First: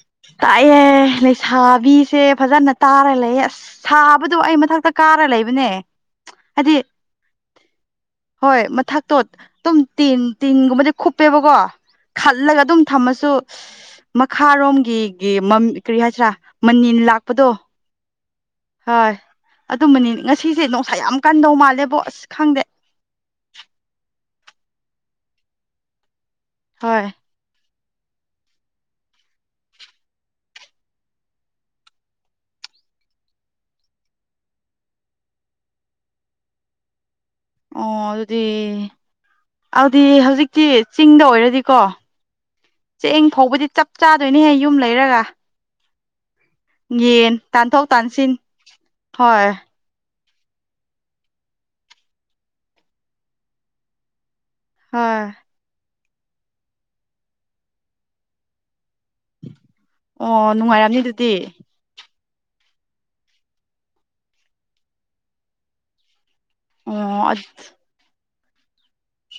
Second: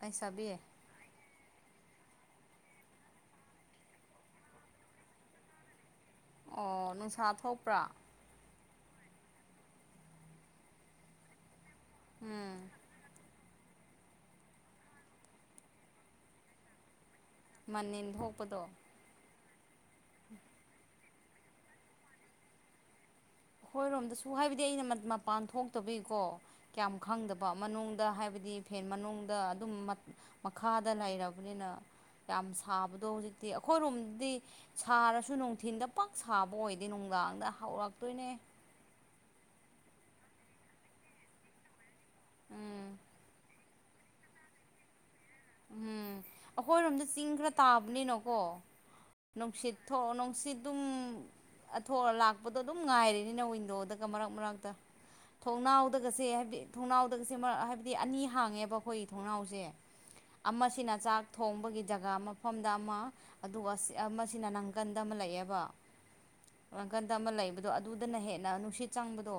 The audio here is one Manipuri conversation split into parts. ꯂꯩꯁꯥꯕꯤ ꯇꯥꯏꯌꯦꯦ ꯅꯁꯥꯕꯤ ꯁꯦ ꯐꯖꯅ ꯇꯥꯔ ꯂꯩꯌꯦ ꯑꯁ ꯁꯥꯕꯗꯣ ꯑꯩ ꯃꯊꯛꯇ ꯀꯥꯔ ꯂꯩꯕꯅꯦ꯫ ꯍꯥꯏꯗꯤ ꯑꯣ ꯅꯨꯡꯁꯥ ꯊꯣꯛꯄ꯭ꯔꯥ ꯍꯣꯏ ꯃꯊꯛꯇꯣ ꯑꯗꯨꯝ ꯇꯦꯟ ꯇꯦꯟꯒꯨꯝꯕꯗꯤ ꯈꯨꯨꯞꯄꯦꯕꯀꯣ ꯎꯝ ꯈꯜꯂꯒ ꯑꯗꯨꯝ ꯊꯝꯃꯁꯨ ꯃꯈꯥꯔꯣꯝꯒꯤ ꯒꯤ ꯀ꯭ꯔꯤ ꯍꯥꯏꯁꯤꯔꯥ ꯃꯅꯤꯜ ꯂꯥꯛꯄꯗꯣ ꯃꯟ ꯏꯟꯊꯣꯛꯄꯗꯣ ꯍꯣꯏ ꯑꯗꯨꯝꯕꯅꯤ ꯉꯁꯤꯁꯦ ꯅꯨꯡꯁꯥ ꯌꯥꯝ ꯀꯟꯗꯧ ꯃꯥꯜꯂꯦꯕꯣ ꯑꯁ ꯈꯪꯗꯦ꯫ ꯑꯩꯈꯣꯏꯔꯣꯝꯗꯁꯨ ꯍꯥꯏꯕꯗꯤ ꯑꯩꯅ ꯃꯄꯥꯟ ꯊꯣꯛꯇꯕꯒꯤꯀꯣ ꯀꯌꯥꯝ ꯍꯣꯏ ꯈꯪꯗꯕ ꯃꯅꯨꯡꯗ ꯍꯥꯏꯕꯗꯤ ꯐꯦꯟ ꯃꯅꯨꯡꯗ ꯑꯗꯨꯝ ꯃꯈꯥꯗ ꯂꯩꯔꯕꯅꯤꯅ ꯌꯥꯝ ꯁꯥꯕꯗꯣ ꯍꯧꯖꯤꯛꯇꯤ ꯑꯩꯈꯣꯏꯔꯣꯝꯗꯗꯤ ꯁꯥꯔꯁꯨ ꯅꯨꯡꯊꯤꯟꯗ ꯄꯛ ꯁꯥꯕ ꯑꯣꯏꯗꯦ ꯅꯨꯡꯗꯥꯡꯗ ꯍꯧꯔꯛ ꯑꯣ ꯑꯗꯨꯗꯤ ꯑꯗꯨꯗꯤ ꯍꯧꯖꯤꯛꯇꯤ ꯆꯤꯡꯗ ꯑꯣꯏꯔꯗꯤꯀꯣ ꯎꯝ ꯆꯦꯡ ꯐꯥꯎꯕꯗꯤ ꯆꯞ ꯆꯥꯗꯣꯏꯅꯦꯍꯦ ꯌꯨꯝ ꯂꯩꯔꯒ ꯎꯝ ꯑꯩꯈꯣꯏꯔꯣꯝꯗ ꯆꯤꯡ ꯌꯦꯟ ꯈꯔ ꯇꯥꯟꯊꯣꯛ ꯇꯥꯟꯁꯤꯟ ꯇꯥꯕꯅꯤꯅꯀꯣ ꯍꯣꯏ ꯅꯨꯡꯁꯤꯠ ꯊꯣꯛꯑꯣ ꯅꯨꯡꯁꯤꯠ ꯑꯗꯨꯝ ꯑꯊꯣꯔ ꯂꯥꯛꯄꯗꯣ ꯑꯗꯨꯝ ꯉꯥꯏꯔꯤꯅꯤꯅ ꯋꯤꯟꯗꯣꯗꯒ ꯃꯔꯛ ꯃꯔꯛꯇ ꯍꯣꯏ ꯊꯣꯡꯅꯥꯎꯗꯒꯁꯦ ꯍꯥꯏꯕꯗꯤ ꯊꯣꯡꯅꯥꯎꯗꯒꯁꯦꯛ ꯍꯥꯏꯕꯗꯤ ꯑꯅꯤ ꯍꯥꯡꯉꯦꯕ ꯑꯩꯈꯣꯏ ꯊꯣꯡꯅꯥꯎꯁꯦ꯫ ꯑꯣ ꯑꯃꯁꯤꯅ ꯅꯨꯡꯉꯥꯏꯔꯝꯅꯤ ꯆꯥꯛ ꯑꯗꯨꯗꯤ ꯊꯣꯡꯕꯒꯤ ꯖꯒꯥ ꯑꯃ ꯃꯐꯝꯗ ꯑꯃ ꯑꯗꯨꯒ ꯑꯃꯅ ꯅꯅꯥꯪꯀꯟꯗ ꯑꯃ ꯂꯩꯑꯦꯕ ꯥꯡꯀꯟꯗ ꯑꯃ ꯑꯣ ꯂꯩꯕꯗꯣ ꯑꯗꯨꯗꯅ ꯍꯦꯟꯅ ꯅꯨꯡꯁꯤꯠ ꯆꯪꯕꯗꯣ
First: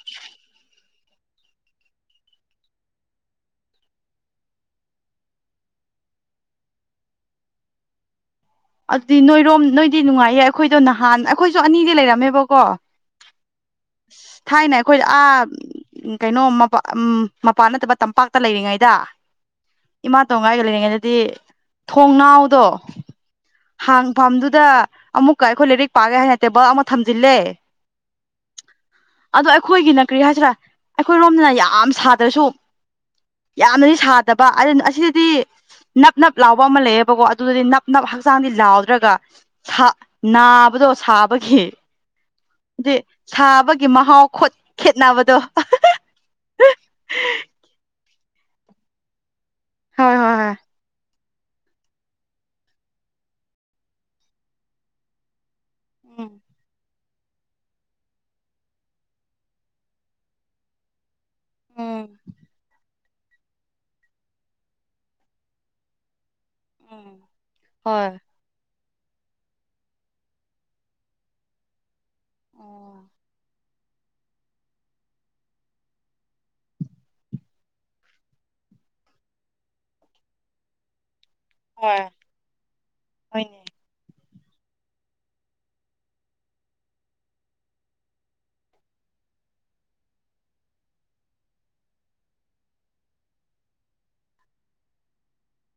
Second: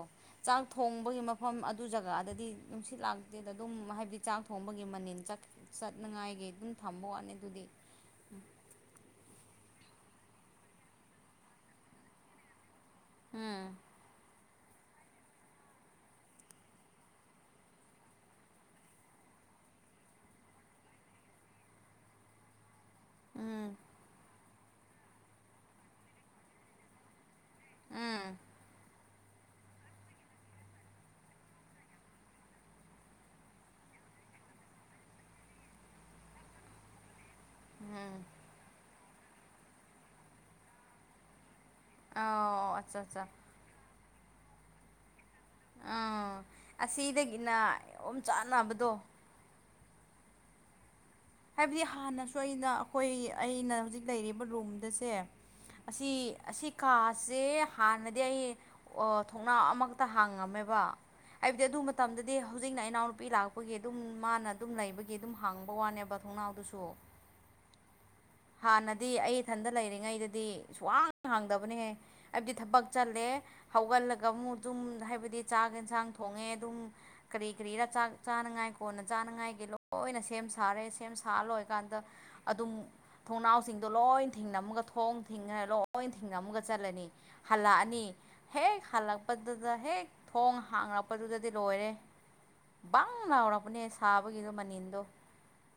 ꯆꯥꯛ ꯊꯣꯡꯕꯒꯤ ꯃꯐꯝ ꯑꯗꯨ ꯖꯒꯥꯗꯗꯤ ꯅꯨꯡꯁꯤꯠ ꯂꯥꯛꯇꯦꯗ ꯑꯗꯨꯝ ꯍꯥꯏꯕꯗꯤ ꯆꯥꯛ ꯊꯣꯡꯕꯒꯤ ꯃꯅꯤꯜ ꯆꯠꯀꯦ ꯆꯠꯅꯉꯥꯏꯒꯤ ꯑꯗꯨꯝ ꯊꯝꯕ ꯋꯥꯠꯅꯤ ꯑꯗꯨꯗꯤ ꯑꯗꯨꯗꯤ ꯅꯣꯏꯔꯣꯝ ꯅꯣꯏꯗꯤ ꯅꯨꯡꯉꯥꯏꯌꯦ ꯑꯩꯈꯣꯏꯗꯣ ꯅꯍꯥꯟ ꯑꯩꯈꯣꯏꯁꯨ ꯑꯅꯤꯗꯤ ꯂꯩꯔꯝꯃꯦꯕꯀꯣ ꯍꯥ ꯊꯥꯏꯅ ꯑꯩꯈꯣꯏꯗ ꯑꯥ ꯎꯝ ꯀꯩꯅꯣ ꯃꯄꯥ ꯎꯝ ꯃꯄꯥꯟ ꯅꯠꯇꯕ ꯇꯝꯄꯥꯛꯇ ꯂꯩꯔꯤꯉꯩꯗ ꯏꯃꯥꯇꯣꯟꯒ ꯑꯩꯒ ꯂꯩꯔꯤꯉꯩꯗꯗꯤ ꯊꯣꯡꯅꯥꯎꯗꯣ ꯎꯝ ꯍꯥꯡꯐꯝꯗꯨꯗ ꯑꯃꯨꯛꯀ ꯑꯩꯈꯣꯏ ꯂꯥꯏꯔꯤꯛ ꯄꯥꯒꯦ ꯍꯥꯏꯅ ꯇꯦꯕꯜ ꯑꯃ ꯊꯝꯖꯤꯜꯂꯦ ꯎꯝ ꯑꯗꯣ ꯑꯩꯈꯣꯏꯒꯤꯅ ꯀ꯭ꯔꯤ ꯍꯥꯏꯁꯤꯔꯥ ꯑꯩꯈꯣꯏꯔꯣꯝꯗꯅ ꯌꯥꯝ ꯁꯥꯗ꯭ꯔꯁꯨ ꯌꯥꯝꯅꯗꯤ ꯁꯥꯗꯕ ꯑꯁꯤꯗꯗꯤ ꯅꯞ ꯅꯞ ꯂꯥꯎꯕ ꯑꯃ ꯂꯩꯌꯦꯕꯀꯣ ꯑꯗꯨꯗꯗꯤ ꯅꯞ ꯅꯞ ꯎꯝ ꯍꯛ ꯂꯥꯎ ꯅꯠꯇ꯭ꯔꯒ ꯅꯥꯕꯗꯣ ꯁꯥꯕꯒꯤ ꯑ ꯗꯤ ꯑꯠꯆꯥ ꯑꯠꯆꯥ ꯁꯥꯕꯒꯤ ꯃꯍꯥꯎ ꯈꯨꯠ ꯈꯦꯠꯅꯕꯗꯣ ꯎꯥ ꯑꯁꯤꯗꯒꯤꯅ ꯑꯣꯝꯆꯥꯛꯅꯕꯗꯣ ꯍꯣꯏ ꯍꯣꯏ ꯍꯥꯏꯕꯗꯤ ꯍꯥꯟꯅꯁꯨ ꯑꯩꯅ ꯑꯩꯈꯣꯏ ꯑꯩꯅ ꯍꯧꯖꯤꯛ ꯂꯩꯔꯤꯕ ꯔꯨꯝꯗꯁꯦ ꯑꯁꯤ ꯎꯝ ꯑꯁꯤ ꯀꯥꯁꯦ ꯍꯥꯟꯅꯗꯤ ꯑꯩ ꯊꯣꯡꯅꯥ ꯑꯃꯛꯇ ꯍꯥꯡꯉꯝꯃꯦꯕ ꯍꯥꯏꯕꯗꯤ ꯑꯗꯨ ꯎꯝ ꯃꯇꯝꯗꯗꯤ ꯍꯧꯖꯤꯛꯅ ꯏꯅꯥꯎꯅꯨꯄꯤ ꯂꯥꯛꯄꯒꯤ ꯑꯗꯨꯝ ꯃꯥꯅ ꯑꯗꯨꯝ ꯂꯩꯕꯒꯤ ꯑꯗꯨꯝ ꯍꯥꯡꯕ ꯋꯥꯅꯦꯕ ꯊꯣꯡꯅꯥꯎꯗꯨꯁꯨ ꯎꯝ ꯍꯣꯏ ꯍꯥꯟꯅꯗꯤ ꯑꯩ ꯏꯊꯟꯗ ꯂꯩꯔꯤꯉꯩꯗꯗꯤ ꯁꯨꯋꯥꯡ ꯍꯥꯡꯗꯕꯅꯦꯍꯦ ꯑꯩꯗꯤ ꯊꯕꯛ ꯑꯣ ꯆꯠꯂꯦ ꯍꯧꯒꯠꯂꯒ ꯑꯃꯨꯛ ꯑꯗꯨꯝ ꯍꯥꯏꯕꯗꯤ ꯆꯥꯛ ꯌꯦꯟꯁꯥꯡ ꯊꯣꯡꯉꯦ ꯑꯗꯨꯝ ꯀꯔꯤ ꯀꯔꯤ ꯆꯥꯅꯉꯥꯏ ꯀꯣꯟꯅ ꯆꯥꯅꯉꯥꯏꯒꯤ ꯂꯣꯏꯅ ꯁꯦꯝ ꯁꯥꯔꯦ ꯁꯦꯝ ꯁꯥ ꯂꯣꯏ ꯑꯗꯣ ꯍꯣꯏ ꯑꯗꯨꯝ ꯍꯣꯏꯅꯦ ꯊꯣꯡꯅꯥꯎꯁꯤꯡꯗꯣ ꯂꯣꯏ ꯊꯤꯡꯅꯝꯃꯒ ꯊꯣꯡ ꯊꯤꯡꯔꯦ ꯂꯣꯏ ꯊꯤꯡꯅꯝꯃꯒ ꯆꯠꯂꯅꯤ ꯍꯜꯂꯛꯑꯅꯤ ꯍꯦꯛ ꯍꯜꯂꯛꯄꯗꯨꯗ ꯍꯦꯛ ꯊꯣꯡ ꯍꯥꯡꯉꯛꯄꯗꯨꯗꯗꯤ ꯂꯣꯏꯔꯦ ꯕꯪ ꯉꯥꯎꯔꯛꯄꯅꯦ ꯁꯥꯕꯒꯤꯗꯣ ꯃꯅꯤꯟꯗꯣ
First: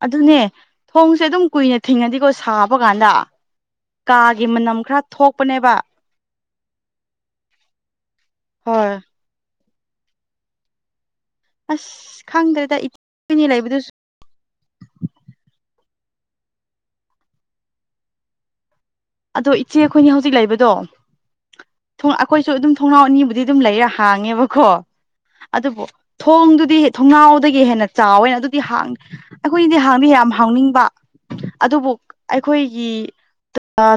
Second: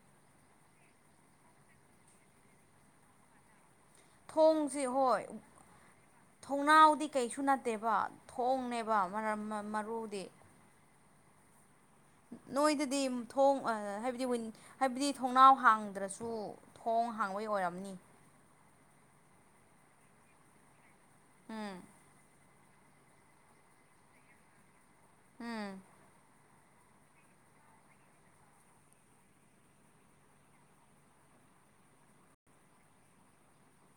ꯑꯗꯨꯅꯦ ꯊꯣꯡꯁꯦ ꯑꯗꯨꯝ ꯀꯨꯏꯅ ꯊꯤꯡꯉꯗꯤꯀꯣ ꯁꯥꯕ ꯀꯥꯟꯗ ꯀꯥꯒꯤ ꯃꯅꯝ ꯊꯣꯡꯁꯤ ꯈꯔ ꯍꯣꯏ ꯊꯣꯛꯄꯅꯦꯕ ꯊꯣꯡꯅꯥꯎꯗꯤ ꯀꯩꯁꯨ ꯅꯠꯇꯦꯕ ꯍꯣꯏ ꯊꯣꯡꯅꯦꯕ ꯃꯔꯨꯗꯤ ꯑꯁ ꯈꯪꯗ꯭ꯔꯦꯗ ꯏꯆꯦ ꯅꯣꯏꯗꯗꯤ ꯑꯩꯈꯣꯏꯅꯤ ꯊꯣꯡ ꯂꯩꯕꯗꯨꯁꯨ ꯍꯥꯏꯕꯗꯤ ꯍꯥꯏꯕꯗꯤ ꯊꯣꯡꯅꯥꯎ ꯍꯥꯡꯗ꯭ꯔꯁꯨ ꯊꯣꯡ ꯍꯥꯡꯕꯣꯏ ꯑꯣꯏꯔꯝꯅꯤ ꯑꯗꯣ ꯏꯆꯦ ꯑꯩꯈꯣꯏꯅꯤ ꯍꯧꯖꯤꯛ ꯂꯩꯕꯗꯣ ꯎꯝ ꯊꯣꯡ ꯑꯩꯈꯣꯏꯁꯨ ꯑꯗꯨꯝ ꯊꯣꯡꯅꯥꯎ ꯑꯅꯤꯕꯨꯗꯤ ꯑꯗꯨꯝ ꯂꯩꯔ ꯍꯥꯡꯉꯦꯕꯀꯣ ꯎꯝ ꯑꯗꯨꯕꯨ ꯊꯣꯡꯗꯨꯗꯤ ꯊꯣꯡꯅꯥꯎꯗꯒꯤ ꯍꯦꯟꯅ ꯆꯥꯎꯋꯦ ꯑꯗꯨꯗꯤ ꯍꯥꯡ ꯑꯩꯈꯣꯏꯗꯤ ꯍꯥꯡꯗꯤ ꯌꯥꯝ ꯍꯥꯎꯅꯤꯡꯕ ꯑꯗꯨꯕꯨ ꯑꯩꯈꯣꯏꯒꯤ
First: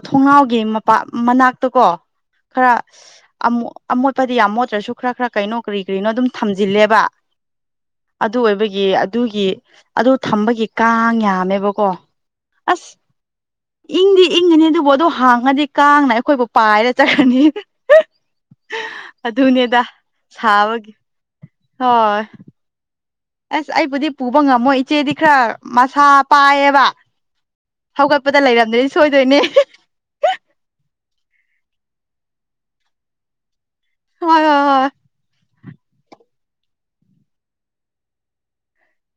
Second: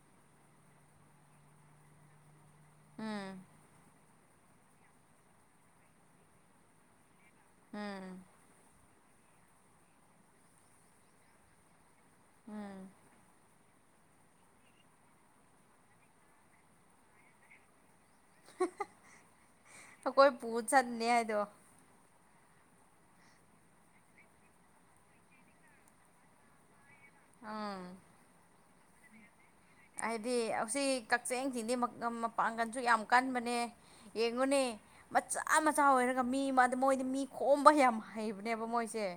ꯊꯣꯡꯅꯥꯎꯒꯤ ꯃꯄꯥ ꯃꯅꯥꯛꯇ ꯀꯣ ꯈꯔ ꯎꯝ ꯑꯃꯣꯠꯄꯗꯤ ꯌꯥꯝ ꯃꯣꯠꯇ꯭ꯔꯁꯨ ꯈꯔ ꯈꯔ ꯀꯩꯅꯣ ꯀ꯭ꯔꯤ ꯀ꯭ꯔꯤꯅꯣ ꯑꯗꯨꯝ ꯊꯝꯖꯤꯜꯂꯦꯕ ꯎꯝ ꯗꯨ ꯑꯣꯏꯕꯒꯤ ꯑꯗꯨꯒꯤ ꯑꯗꯨ ꯊꯝꯕꯒꯤ ꯀꯥꯡ ꯌꯥꯝꯃꯦꯕꯀꯣ ꯎꯝ ꯑꯁ ꯏꯪꯗꯤ ꯏꯪꯉꯤꯅꯤ ꯑꯗꯨꯕꯨ ꯑꯗꯣ ꯍꯥꯡꯉꯗꯤ ꯀꯥꯡꯅ ꯑꯩꯈꯣꯏꯕꯨ ꯄꯥꯏꯔ ꯆꯠꯈ꯭ꯔꯅꯤ ꯑꯗꯨꯅꯦꯗ ꯑꯩꯈꯣꯏ ꯄꯨ ꯁꯥꯕꯒꯤ ꯆꯠꯅꯤ ꯍꯥꯏꯗꯣ ꯍꯣꯏ ꯑꯁ ꯑꯩꯕꯨꯗꯤ ꯄꯨꯕ ꯉꯝꯃꯣꯏ ꯏꯆꯦꯗꯤ ꯈꯔ ꯃꯁꯥ ꯄꯥꯏꯌꯦꯕ ꯑꯥ ꯍꯧꯒꯠꯄꯗ ꯂꯩꯔꯝꯗ꯭ꯔꯅꯤ ꯁꯣꯏꯗꯣꯏꯅꯦ ꯍꯥꯏꯗꯤ ꯑꯁꯤ ꯀꯛꯆꯤꯡꯁꯤꯡꯗꯤ ꯃꯄꯥꯡꯒꯜꯁꯨ ꯌꯥꯝ ꯀꯟꯕꯅꯦ ꯍꯣꯏ ꯍꯣꯏ ꯌꯦꯡꯉꯨꯅꯦ ꯍꯣꯏ ꯃꯆꯥ ꯃꯆꯥ ꯃꯆꯥ ꯑꯣꯏꯔꯒ ꯃꯤ ꯃꯣꯏꯗꯤ ꯃꯤ ꯈꯣꯝꯕ ꯌꯥꯝ ꯍꯩꯕꯅꯦꯕ ꯃꯣꯏꯁꯦ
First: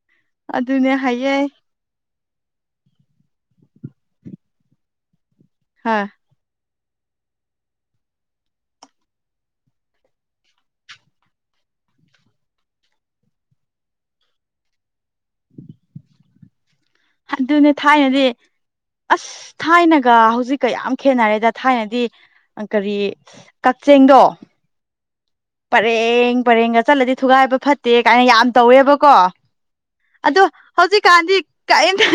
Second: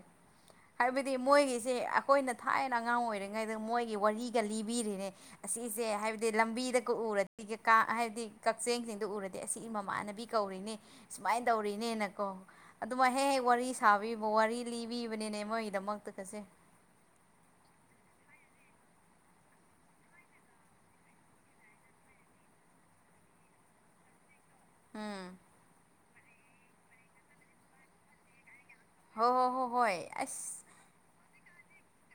ꯑꯗꯨꯅꯦ ꯍꯥꯏꯕꯗꯤ ꯍꯥꯏꯌꯦ ꯃꯣꯏꯒꯤꯁꯦ ꯑꯩꯈꯣꯏꯅ ꯊꯥꯏꯅ ꯑꯉꯥꯡ ꯑꯣꯏꯔꯤꯉꯩꯗ ꯃꯣꯏꯒꯤ ꯋꯥꯔꯤꯒ ꯂꯤꯕꯤꯔꯤꯅꯦ ꯑꯁꯤꯁꯦ ꯍꯣꯏ ꯍꯥꯏꯕꯗꯤ ꯂꯝꯕꯤꯗꯒ ꯎꯔꯗꯤ ꯀꯥ ꯍꯥꯏꯕꯗꯤ ꯀꯛꯆꯦꯡꯁꯤꯡꯗꯨ ꯎꯔꯗꯤ ꯑꯁꯤ ꯃꯃꯥꯟꯅꯕꯤ ꯀꯧꯔꯤꯅꯤ ꯁꯨꯃꯥꯏꯅ ꯇꯧꯔꯤꯅꯦꯅꯀꯣ ꯑꯗꯨꯃꯥꯏ ꯍꯦꯛ ꯋꯥꯔꯤ ꯁꯥꯕꯤꯕ ꯋꯥꯔꯤ ꯂꯤꯕꯤꯕꯅꯤꯅꯦ ꯃꯣꯏꯒꯤꯗꯃꯛꯇ ꯀꯁꯦ ꯑꯗꯨꯅꯦ ꯊꯥꯏꯅꯗꯤ ꯑꯁ ꯊꯥꯏꯅꯒ ꯍꯧꯖꯤꯛꯀ ꯌꯥꯝ ꯈꯦꯠꯅꯔꯦꯗ ꯊꯥꯏꯅꯗꯤ ꯀꯔꯤ ꯀꯛꯆꯦꯡꯗꯣ ꯎꯝ ꯄꯔꯦꯡ ꯄꯔꯦꯡꯒ ꯆꯠꯂꯗꯤ ꯊꯨꯒꯥꯏꯕ ꯐꯠꯇꯦ ꯀꯥꯏꯅ ꯌꯥꯝ ꯇꯧꯋꯦꯕ ꯀꯣ ꯍꯣꯏ ꯍꯣꯏ ꯍꯣꯏ ꯍꯣꯏ ꯑꯗꯣ ꯑꯁ ꯍꯧꯖꯤꯛꯀꯥꯟꯗꯤ ꯀꯔꯤꯝꯇ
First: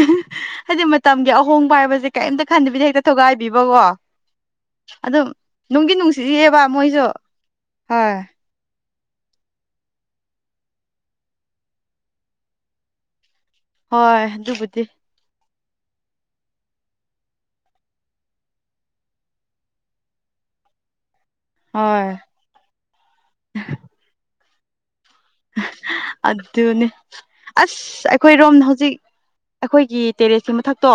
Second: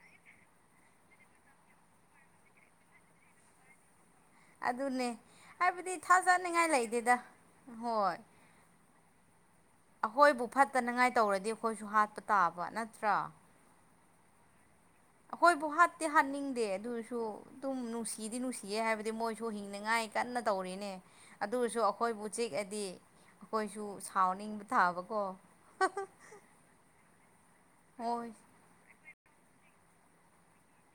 ꯍꯥꯏꯗꯤ ꯃꯇꯝꯒꯤ ꯑꯍꯣꯡꯕ ꯍꯥꯏꯕꯁꯦ ꯀꯔꯤꯝꯇ ꯈꯟꯗꯕꯤꯗ ꯍꯦꯛꯇ ꯊꯨꯒꯥꯏꯕꯤꯕꯀꯣ ꯑꯗꯨꯅꯦ ꯑꯗꯨꯝ ꯅꯨꯡꯗꯤ ꯍꯥꯏꯕꯗꯤ ꯅꯨꯡꯁꯤꯌꯦꯕ ꯊꯥꯖꯥꯅꯤꯡꯉꯥꯏ ꯃꯣꯏꯁꯨ ꯂꯩꯗꯦꯗ ꯍꯣꯏ ꯑꯩꯈꯣꯏꯕꯨ ꯐꯠꯇꯅꯉꯥꯏ ꯇꯧꯔꯗꯤ ꯑꯩꯈꯣꯏꯁꯨ ꯍꯥꯠꯄ ꯇꯥꯕ ꯅꯠꯇ꯭ꯔꯥ ꯍꯣꯏ ꯑꯗꯨꯕꯨꯗꯤ ꯑꯩꯈꯣꯏꯕꯨ ꯍꯥꯠꯇꯤ ꯍꯥꯠꯅꯤꯡꯗꯦ ꯑꯗꯣꯏꯁꯨ ꯑꯗꯨꯝ ꯅꯨꯡꯁꯤꯗꯤ ꯅꯨꯡꯁꯤꯌꯦ ꯍꯥꯏꯕꯗꯤ ꯃꯣꯏꯁꯨ ꯍꯤꯡꯅꯉꯥꯏ ꯀꯟꯅ ꯇꯧꯔꯤꯅꯦ ꯑꯗꯨꯁꯨ ꯍꯣꯏ ꯑꯩꯈꯣꯏꯕꯨ ꯆꯤꯛꯑꯗꯤ ꯑꯩꯈꯣꯏꯁꯨ ꯁꯥꯎꯅꯤꯡꯕ ꯊꯥꯕꯀꯣ ꯍꯥꯍꯥ ꯑꯗꯨꯅꯦ ꯑꯁ ꯑꯩꯈꯣꯏ ꯔꯣꯝꯅ ꯍꯧꯖꯤꯛ ꯑꯩꯈꯣꯏꯒꯤ ꯇꯦꯔꯦꯁꯀꯤ ꯃꯊꯛꯇꯣ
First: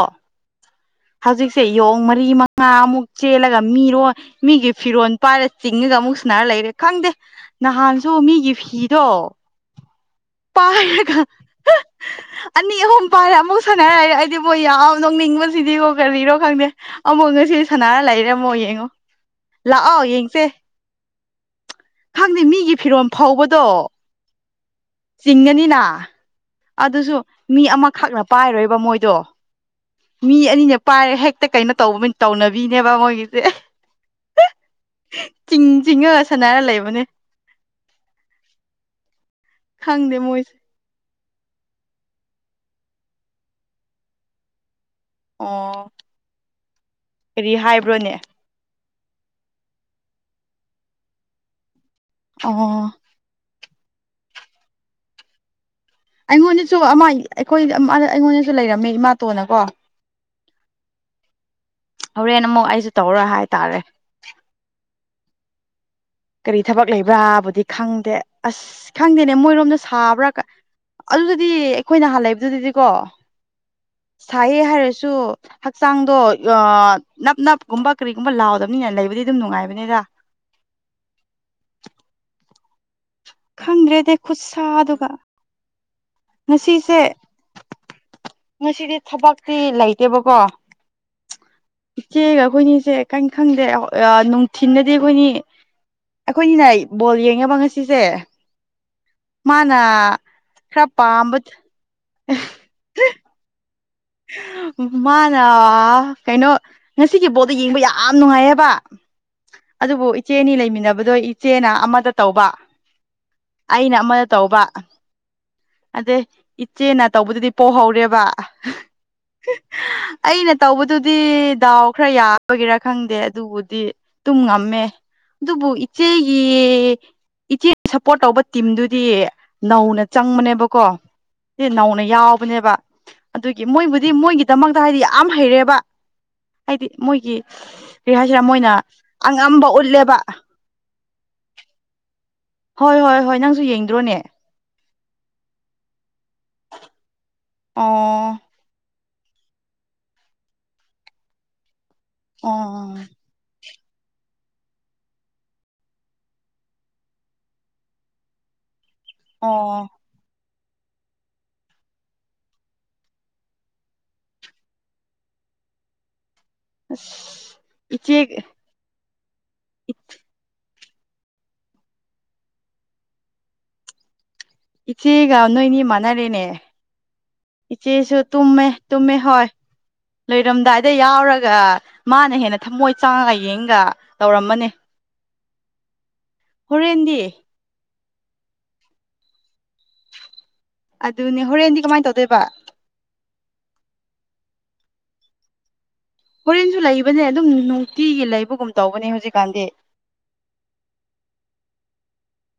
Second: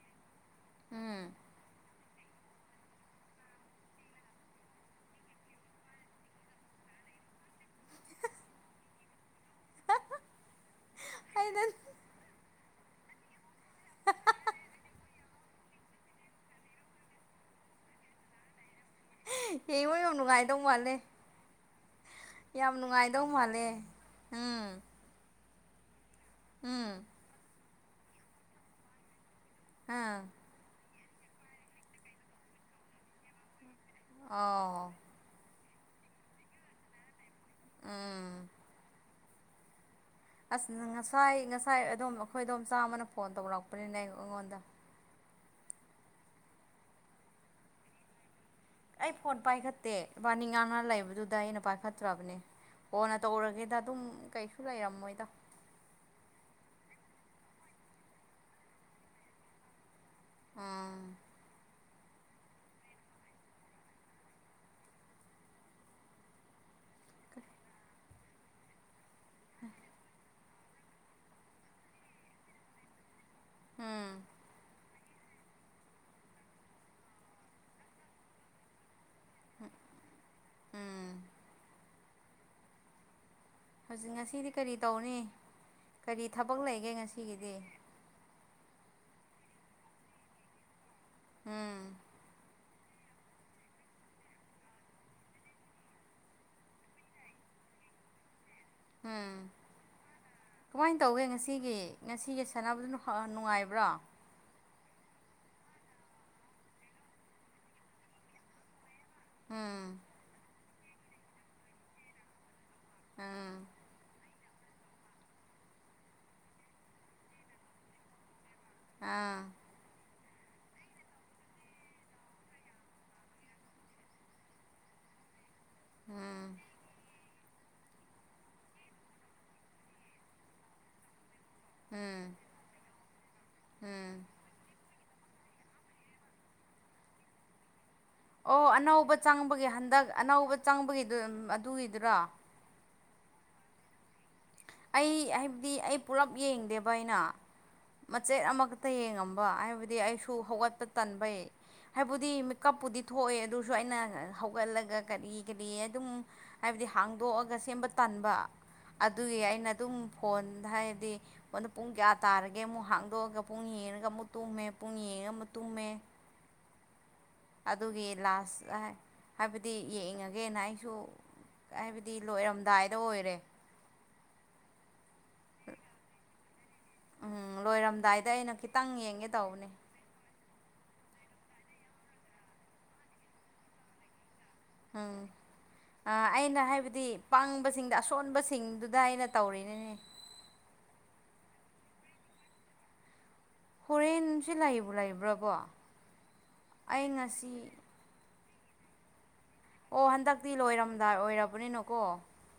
ꯎꯝ ꯍꯧꯖꯤꯛ ꯁꯦ ꯌꯣꯡ ꯃꯔꯤ ꯃꯉꯥ ꯑꯃꯨꯛ ꯆꯦꯜꯂꯒ ꯃꯤꯔꯣ ꯃꯤꯒꯤ ꯐꯤꯔꯣꯜ ꯄꯥꯏꯔ ꯆꯤꯡꯉꯒ ꯑꯃꯨꯛ ꯁꯨꯅꯔ ꯂꯩꯔꯦ ꯈꯪꯗꯦ ꯅꯍꯥꯟꯁꯨ ꯃꯤꯒꯤ ꯐꯤ ꯣ ꯄꯥꯏꯔꯒ ꯑꯩꯅ ꯑꯅꯤ ꯑꯍꯨꯝ ꯄꯥꯏꯔꯦ ꯑꯃꯨꯛ ꯁꯅ ꯍꯥꯏꯔ ꯑꯩꯗꯤꯕꯣ ꯌꯥꯝ ꯅꯣꯛꯅꯤꯡꯕꯁꯤꯗꯤꯕꯣ ꯀꯔꯤꯔꯣ ꯈꯪꯗꯦ ꯑꯃꯨꯛ ꯉꯁꯤ ꯁꯅꯥꯔ ꯂꯩꯔꯝꯃꯣ ꯌꯦꯡꯉꯣ ꯂꯥꯛꯑꯣ ꯍꯡꯉꯣꯏꯅꯣ ꯌꯦꯡꯁꯦ ꯅꯨꯡꯉꯥꯏꯗꯧ ꯃꯥꯜꯂꯦ ꯈꯪꯗꯦ ꯌꯥꯝ ꯃꯤꯒꯤ ꯐꯤꯔꯣꯜ ꯅꯨꯡꯉꯥꯏꯗꯧ ꯃꯥꯜꯂꯦ ꯎꯝ ꯆꯤꯡꯉꯅꯤꯅ ꯎꯝ ꯑꯗꯨꯁꯨ ꯃꯤ ꯑꯃꯈꯛꯅ ꯄꯥꯏꯔꯣꯏꯕ ꯃꯣꯏꯗꯣ ꯑꯥ ꯃꯤ ꯑꯅꯤꯅ ꯄꯥꯏꯔꯦ ꯍꯦꯛꯇ ꯀꯩꯅꯣ ꯇꯧꯕ ꯇꯧꯅꯕꯤꯅꯦꯕ ꯃꯣꯏꯒꯤꯁꯦ ꯑꯣ ꯆꯤꯡ ꯆꯤꯡꯉꯒ ꯁꯥꯟꯅꯔ ꯂꯩꯕꯅꯦ ꯑꯥ ꯈꯪꯗ ꯃꯣꯏ ꯑꯁ ꯉꯁꯥꯏ ꯉꯁꯥꯏ ꯑꯗꯨꯝ ꯑꯩꯈꯣꯏꯗꯣꯝ ꯆꯥꯝꯃꯅ ꯐꯣꯟ ꯇꯧꯔꯛꯄꯅꯤꯅꯦ ꯑꯩꯉꯣꯟꯗ ꯑꯣ ꯀꯔꯤ ꯍꯥꯏꯕ꯭ꯔꯣꯅꯦ ꯑꯩ ꯄꯣꯠ ꯄꯥꯏꯈꯠꯇꯦ ꯏꯕꯥꯅꯤ ꯉꯥꯡꯅ ꯂꯩꯕꯗꯨꯗ ꯑꯩꯅ ꯄꯥꯏꯈꯠꯇ꯭ꯔꯕꯅꯦ ꯑꯣ ꯅ ꯇꯧꯔꯒꯦꯗ ꯑꯗꯨꯝ ꯀꯩꯁꯨ ꯂꯩꯔꯝꯃꯣꯏꯗꯣ ꯑꯩꯉꯣꯟꯗꯁꯨ ꯑꯃ ꯑꯩꯈꯣꯏ ꯑꯩꯉꯣꯟꯗꯁꯨ ꯂꯩꯔꯝꯃꯦ ꯏꯃꯥꯇꯣꯟꯅꯀꯣ ꯑꯥ ꯍꯣꯔꯦꯟ ꯑꯃꯨꯛ ꯑꯩꯁꯨ ꯇꯧꯔ ꯍꯥꯏꯇꯥꯔꯦ ꯀꯔꯤ ꯊꯕꯛ ꯂꯩꯕ꯭ꯔꯥꯕꯨꯗꯤ ꯈꯪꯗꯦ ꯑꯁ ꯈꯪꯗꯦꯅꯦ ꯃꯣꯏꯔꯣꯝꯗ ꯁꯥꯕ꯭ꯔꯥ ꯑꯗꯨꯗꯨꯗꯤ ꯑꯩꯈꯣꯏ ꯅꯍꯥꯟ ꯂꯩꯕꯗꯨꯗꯗꯤꯀꯣ ꯍꯥꯥꯝ ꯊꯥꯏꯑ ꯍꯥꯏꯔꯁꯨ ꯍꯛꯆꯥꯡꯗꯣ ꯅꯞ ꯅꯞꯀꯨꯝꯕ ꯀꯔꯤꯒꯨꯝꯕ ꯂꯥꯎꯗꯕꯅꯤꯅ ꯂꯩꯕꯗꯤ ꯑꯗꯨꯝ ꯅꯨꯡꯉꯥꯏꯕꯅꯤꯗ ꯎꯝ ꯍꯧꯖꯤꯛ ꯈꯪꯗ꯭ꯔꯦꯗ ꯉꯁꯤꯗꯤ ꯀꯔꯤ ꯈꯨꯠꯁꯥꯗꯨꯒ ꯇꯧꯅꯤ ꯀꯔꯤ ꯊꯕꯛ ꯂꯩꯒꯦ ꯉꯁꯤꯁꯦ ꯉꯁꯤꯒꯤꯗꯤ ꯉꯁꯤꯗꯤ ꯊꯕꯛꯇꯤ ꯂꯩꯇꯦꯕꯀꯣ ꯎꯝ ꯏꯆꯦꯒ ꯑꯩꯈꯣꯏ ꯏꯁꯦ ꯀꯥꯏꯝ ꯈꯪꯗꯦ ꯅꯨꯡꯊꯤꯗꯗꯤ ꯑꯩꯈꯣꯏꯅꯤ ꯑꯩꯈꯣꯏꯅꯤꯅ ꯕꯣꯜ ꯌꯦꯡꯉꯕ ꯉꯁꯤꯁꯦ ꯎꯝ ꯃꯥꯅ ꯈꯔ ꯀꯃꯥꯏꯅ ꯇꯧꯒꯦ ꯄꯥꯝꯕ ꯉꯁꯤꯒꯤ ꯉꯁꯤꯒꯤ ꯁꯥꯟꯅꯕꯗꯨꯅ ꯍ ꯅꯨꯡꯉꯥꯏꯕ꯭ꯔꯥ ꯃꯥꯅ ꯀꯩꯅꯣ ꯉꯁꯤꯒꯤ ꯕꯣꯜꯗꯣ ꯌꯦꯡꯕ ꯌꯥꯝ ꯅꯨꯡꯉꯥꯏꯌꯦꯕ ꯎꯝ ꯑꯗꯨꯕꯨ ꯏꯆꯦꯅꯤ ꯂꯩꯃꯤꯟꯅꯕꯗꯣ ꯏꯆꯦꯅ ꯑꯃꯇ ꯇꯧꯕ ꯑꯝ ꯑꯩꯅ ꯑꯃꯗ ꯇꯧꯕ ꯑꯗꯩ ꯏꯆꯦꯅ ꯇꯧꯕꯗꯨꯗꯤ ꯄꯣꯛꯍꯧꯔꯦꯕ ꯍꯥ ꯑꯩꯅ ꯇꯧꯕꯗꯨꯗꯤ ꯗꯥꯎ ꯈꯔ ꯌꯥꯕꯒꯤꯔꯥ ꯈꯪꯗꯦ ꯑꯗꯨꯕꯨꯗꯤ ꯇꯨꯝꯉꯝꯃꯦ ꯑꯗꯨꯕꯨ ꯏꯆꯦꯒꯤ ꯎꯝ ꯏꯆꯦ ꯁꯞꯄꯣꯔꯠ ꯇꯧꯕ ꯇꯤꯝꯗꯨꯗꯤ ꯅꯧꯅ ꯆꯪꯕꯅꯦꯕꯀꯣ ꯁꯤ ꯅꯧꯅ ꯎꯝ ꯌꯥꯎꯕꯅꯦꯕ ꯑꯗꯨꯒꯤ ꯎꯝ ꯃꯣꯏꯕꯨꯗꯤ ꯃꯣꯏꯒꯤꯗꯃꯛꯇ ꯍꯥꯏꯗꯤ ꯌꯥꯝ ꯍꯩꯔꯦꯕ ꯍꯥꯏꯗꯤ ꯃꯣꯏꯒꯤ ꯀ ꯍꯥꯏꯁꯤꯔꯥ ꯑꯣ ꯃꯣꯏꯅ ꯑꯉꯝꯕ ꯎꯠꯂꯦꯕ ꯆꯪꯕꯒꯤꯗ ꯑꯗꯨꯒꯤꯗꯨꯔꯣ ꯍꯣꯏ ꯍꯣꯏ ꯍꯣꯏ ꯅꯪꯁꯨ ꯌꯦꯡꯗ꯭ꯔꯣꯅꯦ ꯑꯩ ꯍꯥꯏꯕꯗꯤ ꯑꯩ ꯄꯨꯂꯞ ꯌꯦꯡꯗꯦꯕ ꯑꯩꯅ ꯑꯣ ꯃꯆꯦꯠ ꯑꯃ ꯇ ꯌꯦꯡꯉꯝꯕ ꯍꯥꯏꯕꯗꯤ ꯑꯩꯁꯨ ꯍꯧꯒꯠꯄ ꯇꯟꯕꯩ ꯍꯥꯏꯕꯗꯤ ꯑꯣ ꯃꯤꯀꯞꯄꯨꯗꯤ ꯊꯣꯛꯑꯦ ꯑꯗꯨ ꯁꯨ ꯑꯩꯅ ꯍꯧꯒꯠꯂꯒ ꯀꯔꯤ ꯀꯔꯤ ꯑꯗꯨꯝ ꯍꯥꯏꯕꯗꯤ ꯍꯥꯡꯗꯣꯛꯑꯒ ꯁꯦꯝꯕ ꯇꯥꯟꯕ ꯑꯗꯨꯒꯤ ꯑꯩꯅ ꯑꯣ ꯑꯗꯨꯝ ꯐꯣꯟꯗ ꯍꯥꯏꯕꯗꯤ ꯑꯩꯗ ꯄꯨꯡ ꯀꯌꯥ ꯇꯥꯔꯒꯦ ꯑꯃꯨꯛ ꯍꯥꯡꯗꯣꯛꯑꯒ ꯄꯨꯡ ꯌꯦꯡꯉꯒ ꯑꯃꯨꯛ ꯇꯨꯝꯃꯦ ꯄꯨꯡ ꯌꯦꯡꯉꯒ ꯑꯃꯨꯛ ꯇꯨꯝꯃꯦ ꯑꯁ ꯑꯗꯨꯒꯤ ꯂꯥꯁ ꯍꯥꯏꯕꯗꯤ ꯌꯦꯡꯉꯒꯦꯅ ꯑꯩꯁꯨ ꯍꯥꯏꯕꯗꯤ ꯂꯣꯏꯔꯝꯗꯥꯏꯗ ꯑꯣꯏꯔꯦ ꯏꯆꯦꯒ ꯅꯣꯏꯅꯤꯃꯥꯟꯅꯔꯦꯅꯦ ꯎꯝ ꯏꯆꯦꯁꯨ ꯂꯣꯏꯔꯝꯗꯥꯏꯗ ꯑꯩꯅ ꯇꯨꯝꯃꯦ ꯈꯤꯇꯪ ꯇꯨꯝꯃꯦ ꯌꯦꯡꯒꯦ ꯍꯣꯢ ꯇꯧꯕꯅꯦ ꯂꯣꯏꯔꯝꯗꯥꯏꯗ ꯌꯥꯎꯔꯒ ꯃꯥꯅ ꯍꯦꯟꯅ ꯊꯃꯣꯏ ꯆꯥꯡꯉꯒ ꯌꯦꯡꯒ ꯇꯧꯔꯝꯃꯅꯤ ꯎꯝ ꯑꯩꯅ ꯍꯥꯏꯕꯗꯤ ꯍꯣꯔꯦꯟꯗꯤ ꯄꯥꯡꯕꯁꯤꯡꯗ ꯑꯁꯣꯟꯕꯁꯤꯡꯗꯨꯗ ꯑꯩꯅ ꯇꯧꯔꯤꯅꯤꯅꯦ ꯑꯗꯨꯅꯦ ꯍꯣꯔꯦꯟꯗꯤ ꯀꯃꯥꯏꯅ ꯇꯧꯗꯣꯏꯕ ꯍꯣꯔꯦꯟꯁꯦ ꯂꯩꯕꯨ ꯂꯩꯕ꯭ꯔꯕꯣ ꯍꯣꯔꯦꯟꯁꯨ ꯑꯩ ꯂꯩꯕꯅꯦ ꯑꯗꯨꯝ ꯉꯁꯤ ꯅꯨꯡꯇꯤꯒꯤ ꯂꯩꯕꯒꯨꯝ ꯇꯧꯕꯅꯦ ꯍꯧꯖꯤꯛꯀꯥꯟꯗꯤ ꯑꯣ ꯍꯟꯗꯛꯇꯤ ꯂꯣꯏꯔꯝꯗꯥꯏ ꯑꯣꯏꯔꯕꯅꯤꯅꯀꯣ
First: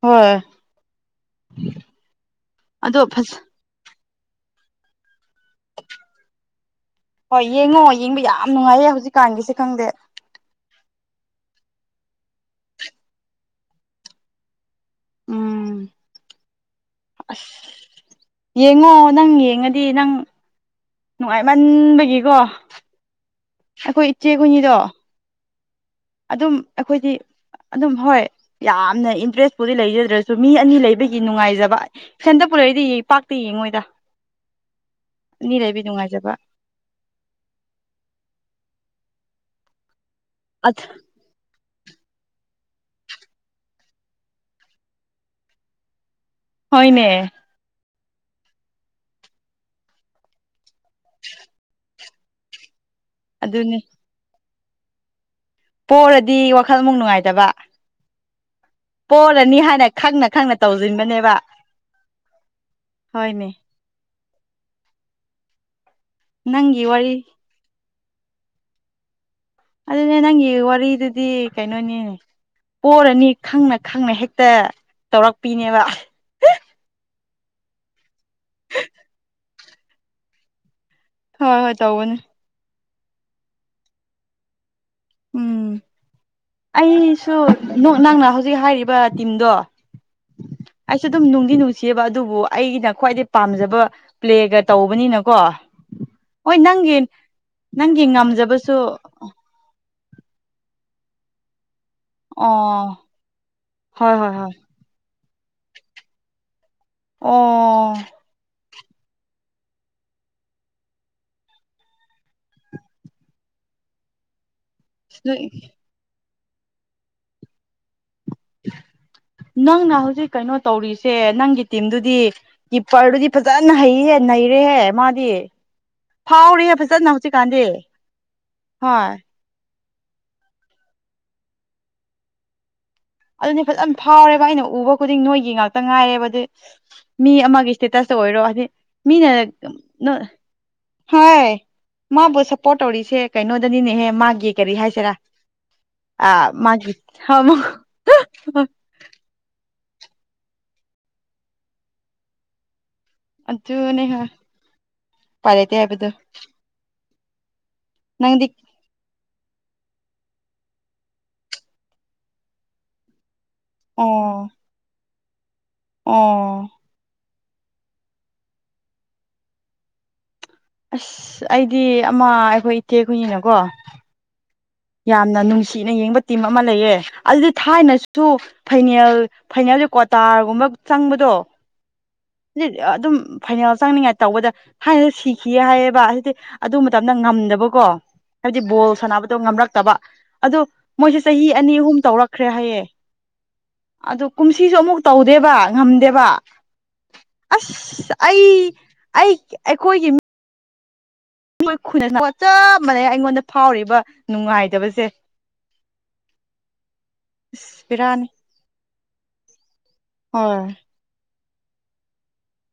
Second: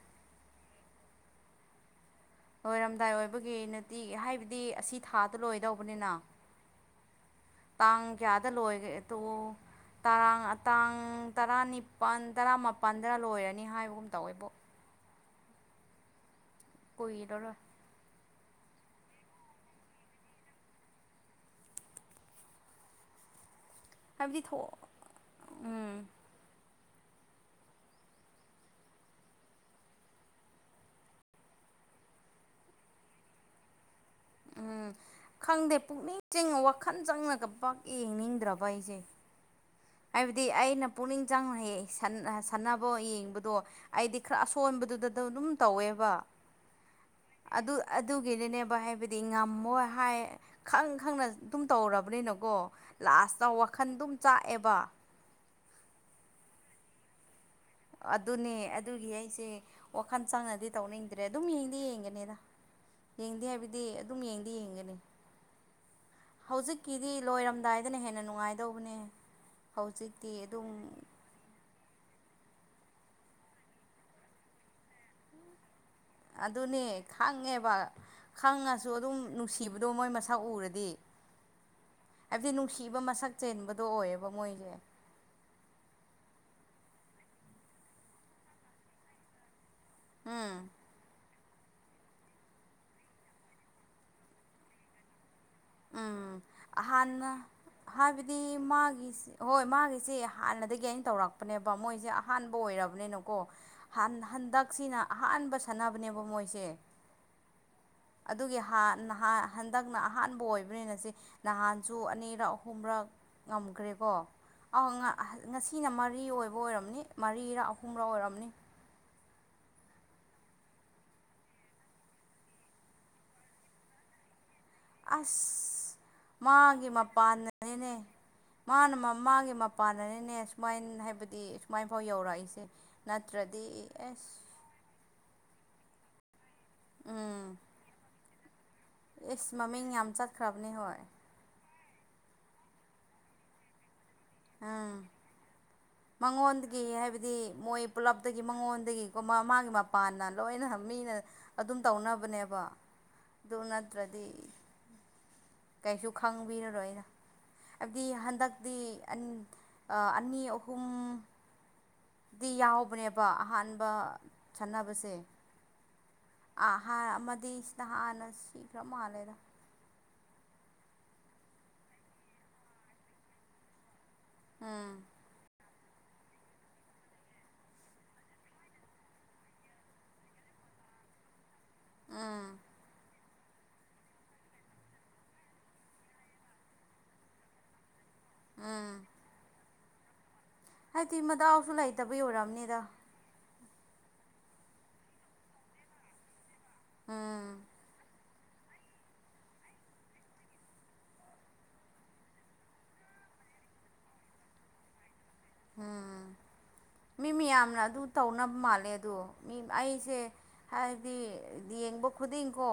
ꯍꯣꯏ ꯑꯗꯣ ꯂꯣꯏꯔꯝꯗꯥꯏ ꯐꯖ ꯑꯣꯏꯕꯒꯤ ꯇꯤꯒꯤ ꯍꯥꯏꯕꯗꯤ ꯑꯁꯤ ꯊꯥꯗ ꯂꯣꯏꯗꯧꯕꯅꯤꯅ ꯍꯣꯏ ꯌꯦꯡꯉꯣ ꯇꯥꯡ ꯌꯦꯡꯕ ꯀꯌꯥꯗ ꯌꯥꯝ ꯅꯨꯡꯉꯥꯏꯌꯦ ꯂꯣꯏꯒꯦ ꯇꯣ ꯍꯧꯖꯤꯛꯀꯥꯟꯒꯤꯁꯦ ꯈꯪꯗꯦ ꯇꯔꯥꯡ ꯇꯥꯡ ꯇꯔꯥꯅꯤꯄꯜ ꯇꯔꯥꯃꯄꯜꯗ ꯂꯣꯏꯔꯅꯤ ꯍꯥꯏꯕꯒꯨꯝ ꯇꯧꯋꯦꯕꯣ ꯎꯝ ꯑꯁ ꯀꯨꯏꯔꯔꯣꯏ ꯌꯦꯡꯉꯣ ꯅꯪ ꯌꯦꯡꯉꯗꯤ ꯅꯪ ꯅꯨꯡꯉꯥꯏꯃꯟꯕꯒꯤꯀꯣ ꯑꯩꯈꯣꯏ ꯍꯥꯏꯕꯗꯤ ꯊꯣꯛ ꯏꯆꯦꯈꯣꯏꯅꯤꯗꯣ ꯎꯝ ꯑꯗꯨꯝ ꯑꯩꯈꯣꯏꯗꯤ ꯑꯗꯨꯝ ꯍꯣꯏ ꯌꯥꯝꯅ ꯏꯟꯇ꯭ꯔꯦꯁꯄꯨꯗꯤ ꯂꯩꯖꯗ꯭ꯔꯁꯨ ꯃꯤ ꯑꯅꯤ ꯂꯩꯕꯒꯤ ꯅꯨꯡꯉꯥꯏꯖꯕ ꯁꯦꯟꯗ ꯄꯨꯔꯛꯏꯗꯤ ꯌꯦꯄꯥꯛꯇ ꯌꯦꯡꯉꯣꯏꯗ ꯎꯝ ꯑꯅꯤ ꯈꯪꯗꯦ ꯂꯩꯕꯤ ꯄꯨꯛꯅꯤꯡ ꯅꯨꯡꯉꯥꯏꯖꯕ ꯆꯤꯡꯉ ꯋꯥꯈꯜ ꯆꯪꯅꯒ ꯄꯥꯛ ꯌꯦꯡꯅꯤꯡꯗ꯭ꯔꯕ ꯑꯩꯁꯦ ꯍꯥꯏꯕꯗꯤ ꯑꯩꯅ ꯄꯨꯛꯅꯤꯡ ꯆꯪꯅꯌꯦ ꯁꯥꯟꯅꯕ ꯌꯦꯡꯕꯗꯣ ꯑꯩꯗꯤ ꯈꯔ ꯑꯁꯣꯟꯕꯗꯨꯗ ꯑꯗꯨꯝ ꯇꯧꯋꯦꯕ ꯍꯣꯏꯅꯦ ꯑꯗꯨ ꯑꯗꯨꯒꯤꯅꯅꯦꯕ ꯍꯥꯏꯕꯗꯤ ꯉꯝꯃꯣꯏ ꯍꯥꯏ ꯈꯪ ꯈꯪꯅ ꯑꯗꯨꯝ ꯇꯧꯔꯕꯅꯤꯅꯀꯣ ꯂꯥꯁꯇ ꯑꯗꯨꯅꯤ ꯋꯥꯈꯜ ꯑꯗꯨꯝ ꯆꯥꯛꯑꯦꯕ ꯄꯣꯔꯗꯤ ꯋꯥꯈꯜꯃꯨꯛ ꯅꯨꯡꯉꯥꯏꯇꯕ ꯑꯗꯨꯅꯦ ꯑꯗꯨꯒꯤ ꯑꯩꯁꯦ ꯄꯣꯔꯅꯤ ꯍꯥꯏꯅ ꯋꯥꯈꯜ ꯈꯪꯅ ꯈꯪꯅ ꯆꯪꯅꯗꯤ ꯇꯧꯅꯤꯡꯗ꯭ꯔꯦ ꯇꯧꯁꯤꯟꯕꯅꯦꯕ ꯑꯗꯨꯝ ꯌꯦꯡꯗꯤ ꯌꯦꯡꯒꯅꯤꯗ ꯌꯦꯡꯗꯦ ꯍꯣꯏꯅꯦ ꯍꯥꯏꯕꯗꯤ ꯑꯗꯨꯝ ꯌꯦꯡꯗꯤ ꯌꯦꯡꯒꯅꯤ ꯅꯪꯒꯤ ꯍꯧꯖꯤꯛꯀꯤꯗꯤ ꯋꯥꯔꯤ ꯂꯣꯏꯔꯝꯗꯥꯏ ꯗꯨꯅ ꯍꯦꯟꯅ ꯅꯨꯡꯉꯥꯏꯗꯧꯕꯅꯦ ꯑꯗꯨ ꯍꯧꯖꯤꯛꯇꯤ ꯅꯪꯒꯤ ꯑꯗꯨꯝ ꯋꯥꯔꯤꯔꯗꯨꯗꯤ ꯀꯩꯅꯣꯅꯦ ꯄꯣꯔꯅꯤ ꯈꯪꯅ ꯈꯪꯅ ꯍꯦꯛꯇ ꯇꯧꯔꯛꯄꯤꯅꯦꯕ ꯑꯗꯨꯅꯦ ꯈꯪꯉꯦꯕ ꯈꯪꯉꯁꯨ ꯑꯗꯨꯝ ꯅꯨꯡꯁꯤꯕꯗꯣ ꯃꯣꯏ ꯃꯁꯛ ꯎꯔꯗꯤ ꯍꯣꯏ ꯍꯣꯏ ꯇꯎꯅꯤ ꯍꯥꯏꯕꯗꯤ ꯅꯨꯡꯁꯤꯕ ꯃꯁꯛ ꯆꯦꯟꯕꯗꯣ ꯑꯣꯏꯌꯦꯕ ꯃꯣꯏꯁꯦ ꯎꯝ ꯑꯩꯁꯨ ꯅꯪꯅ ꯍꯧꯖꯤꯛ ꯍꯥꯏꯔꯤꯕ ꯇꯤꯝꯗꯣ ꯎꯝ ꯑꯩꯁꯦ ꯑꯗꯨꯝ ꯅꯅꯨꯡꯗꯤ ꯅꯨꯡ ꯁꯦꯕ ꯑꯗꯨꯕꯨ ꯑꯩꯒꯤꯅ ꯈ꯭ꯋꯥꯏꯗꯩ ꯄꯥꯝꯖꯕ ꯄ꯭ꯂꯦꯒ ꯇꯧꯕꯅꯤꯅꯀꯣ ꯎꯝ ꯍꯣꯏ ꯅꯪꯒꯤ ꯍꯥꯟꯅ ꯅꯪꯒꯤ ꯍꯥꯏꯕꯗꯤ ꯉꯝꯖꯕꯁꯨ ꯃꯥꯒꯤꯁꯤ ꯍꯣꯏ ꯃꯥꯒꯤꯁꯤ ꯍꯥꯟꯅꯗꯒꯤ ꯑꯩꯅ ꯇꯧꯔꯛꯄꯅꯦꯕ ꯃꯣꯏꯁꯦ ꯑꯍꯥꯟꯕ ꯑꯣ ꯑꯣꯏꯔꯕꯅꯤꯅꯀꯣ ꯍꯣꯏ ꯍꯣꯏ ꯍꯣꯏ ꯍꯟꯗꯛꯁꯤꯅ ꯑꯍꯥꯟꯕ ꯁꯥꯟꯅꯕꯅꯦꯕ ꯃꯣꯏꯁꯦ ꯑꯣ ꯑꯗꯨꯒꯤ ꯍꯥꯟ ꯅꯥꯍꯟ ꯍꯟꯗꯛꯅ ꯑꯍꯥꯟꯕ ꯑꯣꯏꯕꯅꯤꯅ ꯁꯤ ꯅꯍꯥꯟꯁꯨ ꯑꯅꯤꯔꯛ ꯑꯍꯨꯝꯔꯛ ꯉꯝꯈ꯭ꯔꯦꯀꯣ ꯑ ꯉꯁꯤꯅ ꯃꯔꯤ ꯑꯣꯏꯕ ꯑꯣꯏꯔꯝꯅꯤ ꯃꯔꯤꯔꯥ ꯑꯍꯨꯝꯔ ꯑꯣꯏꯔꯝꯅꯤ ꯅꯪꯅ ꯍꯧꯖꯤꯛ ꯀꯩꯅꯣ ꯇꯧꯔꯤꯁꯦ ꯅꯪꯒꯤ ꯇꯤꯝꯗꯨꯗꯤ ꯀꯤꯞꯄꯔꯗꯨꯗꯤ ꯐꯖꯅ ꯍꯩꯍꯦ ꯅꯩꯔꯦꯍꯦ ꯃꯥꯗꯤ ꯑꯁ ꯐꯥꯎꯔꯦꯍꯦ ꯃꯥꯒꯤ ꯐꯖꯅ ꯍꯧꯖꯤꯛꯀꯥꯟꯗꯤ ꯃꯄꯥꯟꯅꯤꯅꯦ ꯃꯥꯅ ꯃ ꯍꯣꯏ ꯃꯥꯥꯒꯤ ꯄꯥꯟꯅꯅꯤꯅꯦ ꯁꯨꯃꯥꯏꯅ ꯍꯥꯏꯕꯗꯤ ꯁꯨꯃꯥꯏ ꯐꯥꯎ ꯌꯧꯔꯛꯏꯁꯦ ꯑꯗꯨꯅꯤ ꯅꯠꯇ꯭ꯔꯗꯤ ꯐꯖꯟ ꯑꯦꯁ ꯐꯥꯎꯔꯦꯕ ꯑꯩꯅ ꯎꯕ ꯈꯨꯗꯤꯡ ꯅꯣꯏꯒꯤ ꯉꯥꯛꯇ ꯉꯥꯏꯔꯦꯕ ꯑꯗꯨꯏ ꯃꯤ ꯎꯝ ꯑꯃꯒꯤ ꯏꯁꯇꯦꯇꯁꯇ ꯑꯣꯏꯔꯣ ꯍꯥꯏꯗꯤ ꯃꯤꯅ ꯏꯁ ꯃꯃꯤꯡ ꯌꯥꯝ ꯆꯠꯈ꯭ꯔꯕꯅꯦ ꯍꯣꯏ ꯍ ꯃꯥꯕꯨ ꯁꯞꯄꯣꯔꯠ ꯇꯧꯔꯤꯁꯦ ꯀꯩꯅꯣꯗꯅꯤꯅꯦꯍꯦ ꯃꯥꯒꯤ ꯀꯔꯤ ꯎꯝ ꯍꯥꯏꯁꯤꯔꯥ ꯑꯥ ꯃꯉꯣꯟꯗꯒꯤ ꯃꯥꯒꯤ ꯍꯥꯏꯕꯗꯤ ꯃꯣꯏ ꯄꯨꯂꯞꯇꯒꯤ ꯃꯉꯣꯟꯗꯒꯤꯀꯃꯒꯤ ꯄꯥꯟꯅ ꯂꯣꯏꯅ ꯃꯤꯅ ꯑꯗꯨꯝ ꯇꯧꯅꯕꯅꯦꯕ ꯑꯗꯨ ꯑꯗꯨꯅꯦ ꯅꯠꯇ꯭ꯔꯗꯤ ꯍꯣꯏ ꯎꯄꯥꯏ ꯂꯩꯇꯦ ꯀꯩꯁꯨ ꯍꯥꯏꯕꯗꯣ ꯈꯪꯕꯤꯔꯔꯣꯏꯗ ꯍꯥꯏꯕꯗꯤ ꯅꯪꯗꯤ ꯍꯟꯗꯛꯇꯤ ꯑꯟ ꯑꯥ ꯑꯅꯤ ꯑꯍꯨꯝ ꯗꯤ ꯌꯥꯎꯕꯅꯦꯕ ꯑꯍꯥꯟꯕ ꯑꯣ ꯁꯥꯟꯅꯕꯁꯦ ꯑꯣ ꯑꯃꯗꯤ ꯁꯤꯗ ꯍꯥꯟꯅ ꯁꯤꯈ꯭ꯔ ꯃꯥꯜꯂꯦꯗ ꯑꯁ ꯑꯩꯗꯤ ꯑꯃ ꯑꯩꯈꯣꯏ ꯏꯊꯦꯛ ꯑꯩꯈꯣꯏꯅꯤꯅꯀꯣ ꯎꯝ ꯌꯥꯝꯅ ꯅꯨꯡꯁꯤꯅ ꯌꯦꯡꯕ ꯇꯤꯝ ꯑꯃ ꯂꯩꯌꯦ ꯑꯗꯨꯗꯤ ꯊꯥꯏꯅꯁꯨ ꯐꯥꯏꯅꯦꯜ ꯐꯥꯏꯅꯦꯜꯁ ꯀ꯭ꯋꯥꯇꯥꯔꯒꯨꯝꯕ ꯆꯪꯕꯗꯣ ꯎꯝ ꯑꯗꯨꯝ ꯐꯥꯏꯅꯦꯜ ꯆꯪꯅꯤꯡꯉꯥꯏ ꯇꯧꯕꯗ ꯊꯥꯏꯅ ꯁꯤꯈꯤꯌꯦ ꯍꯥꯏꯌꯦꯕ ꯑꯗꯨꯗꯤ ꯑꯗꯨ ꯃꯇꯝꯗ ꯉꯝꯗꯕꯀꯣ ꯍꯥꯏꯕꯗꯤ ꯎꯝ ꯕꯣꯜ ꯁꯥꯟꯅꯕꯗꯣ ꯉꯝꯂꯛꯇꯕ ꯑꯗꯣ ꯍꯥꯏꯗꯤ ꯃꯣꯏꯁꯦ ꯆꯍꯤ ꯃꯗꯥꯎꯁꯨ ꯑꯅꯤ ꯑꯍꯨꯝ ꯂꯩꯇꯕꯒꯤ ꯇꯧꯔꯛꯈ꯭ꯔꯦ ꯑꯣꯏꯔꯝꯅꯤꯗ ꯍꯥꯏꯌꯦ ꯑꯗꯨ ꯀꯨꯝꯁꯤꯁꯨ ꯑꯃꯨꯛ ꯇꯧꯗꯦꯕ ꯉꯝꯗꯦꯕ ꯑꯥ ꯑꯩ ꯑꯩꯈꯣꯏꯒꯤ ꯣꯏ ꯆꯞ ꯃꯥꯟꯅꯩ ꯑꯩꯉꯣꯟꯗ ꯐꯥꯎꯔꯤꯕ ꯅꯨꯡꯉꯥꯏꯗꯕꯁꯦ ꯎꯝ ꯃꯤ ꯃꯌꯥꯝꯅ ꯑꯁ ꯑꯗꯨ ꯕꯤꯔꯥꯅꯤ ꯇꯧꯅꯕ ꯃꯥꯜꯂꯦ ꯑꯗꯣ ꯃꯤ ꯑꯩ ꯁꯦ ꯍꯣꯏ ꯍꯥꯏꯕꯗꯤ ꯌꯦꯡꯕ ꯈꯨꯗꯤꯡ ꯀꯣ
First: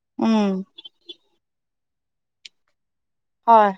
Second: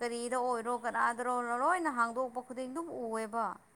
ꯀꯔꯤꯗ ꯎꯝ ꯑꯣꯏꯔꯣ ꯀꯅꯥ ꯔꯣꯔꯣ [unintelligible] ꯂꯣꯏꯅ ꯍꯥꯡꯗꯣꯛꯄ ꯈꯨꯗꯤꯡ ꯑꯗꯨꯝ ꯎꯑꯦꯕ ꯍꯣꯏ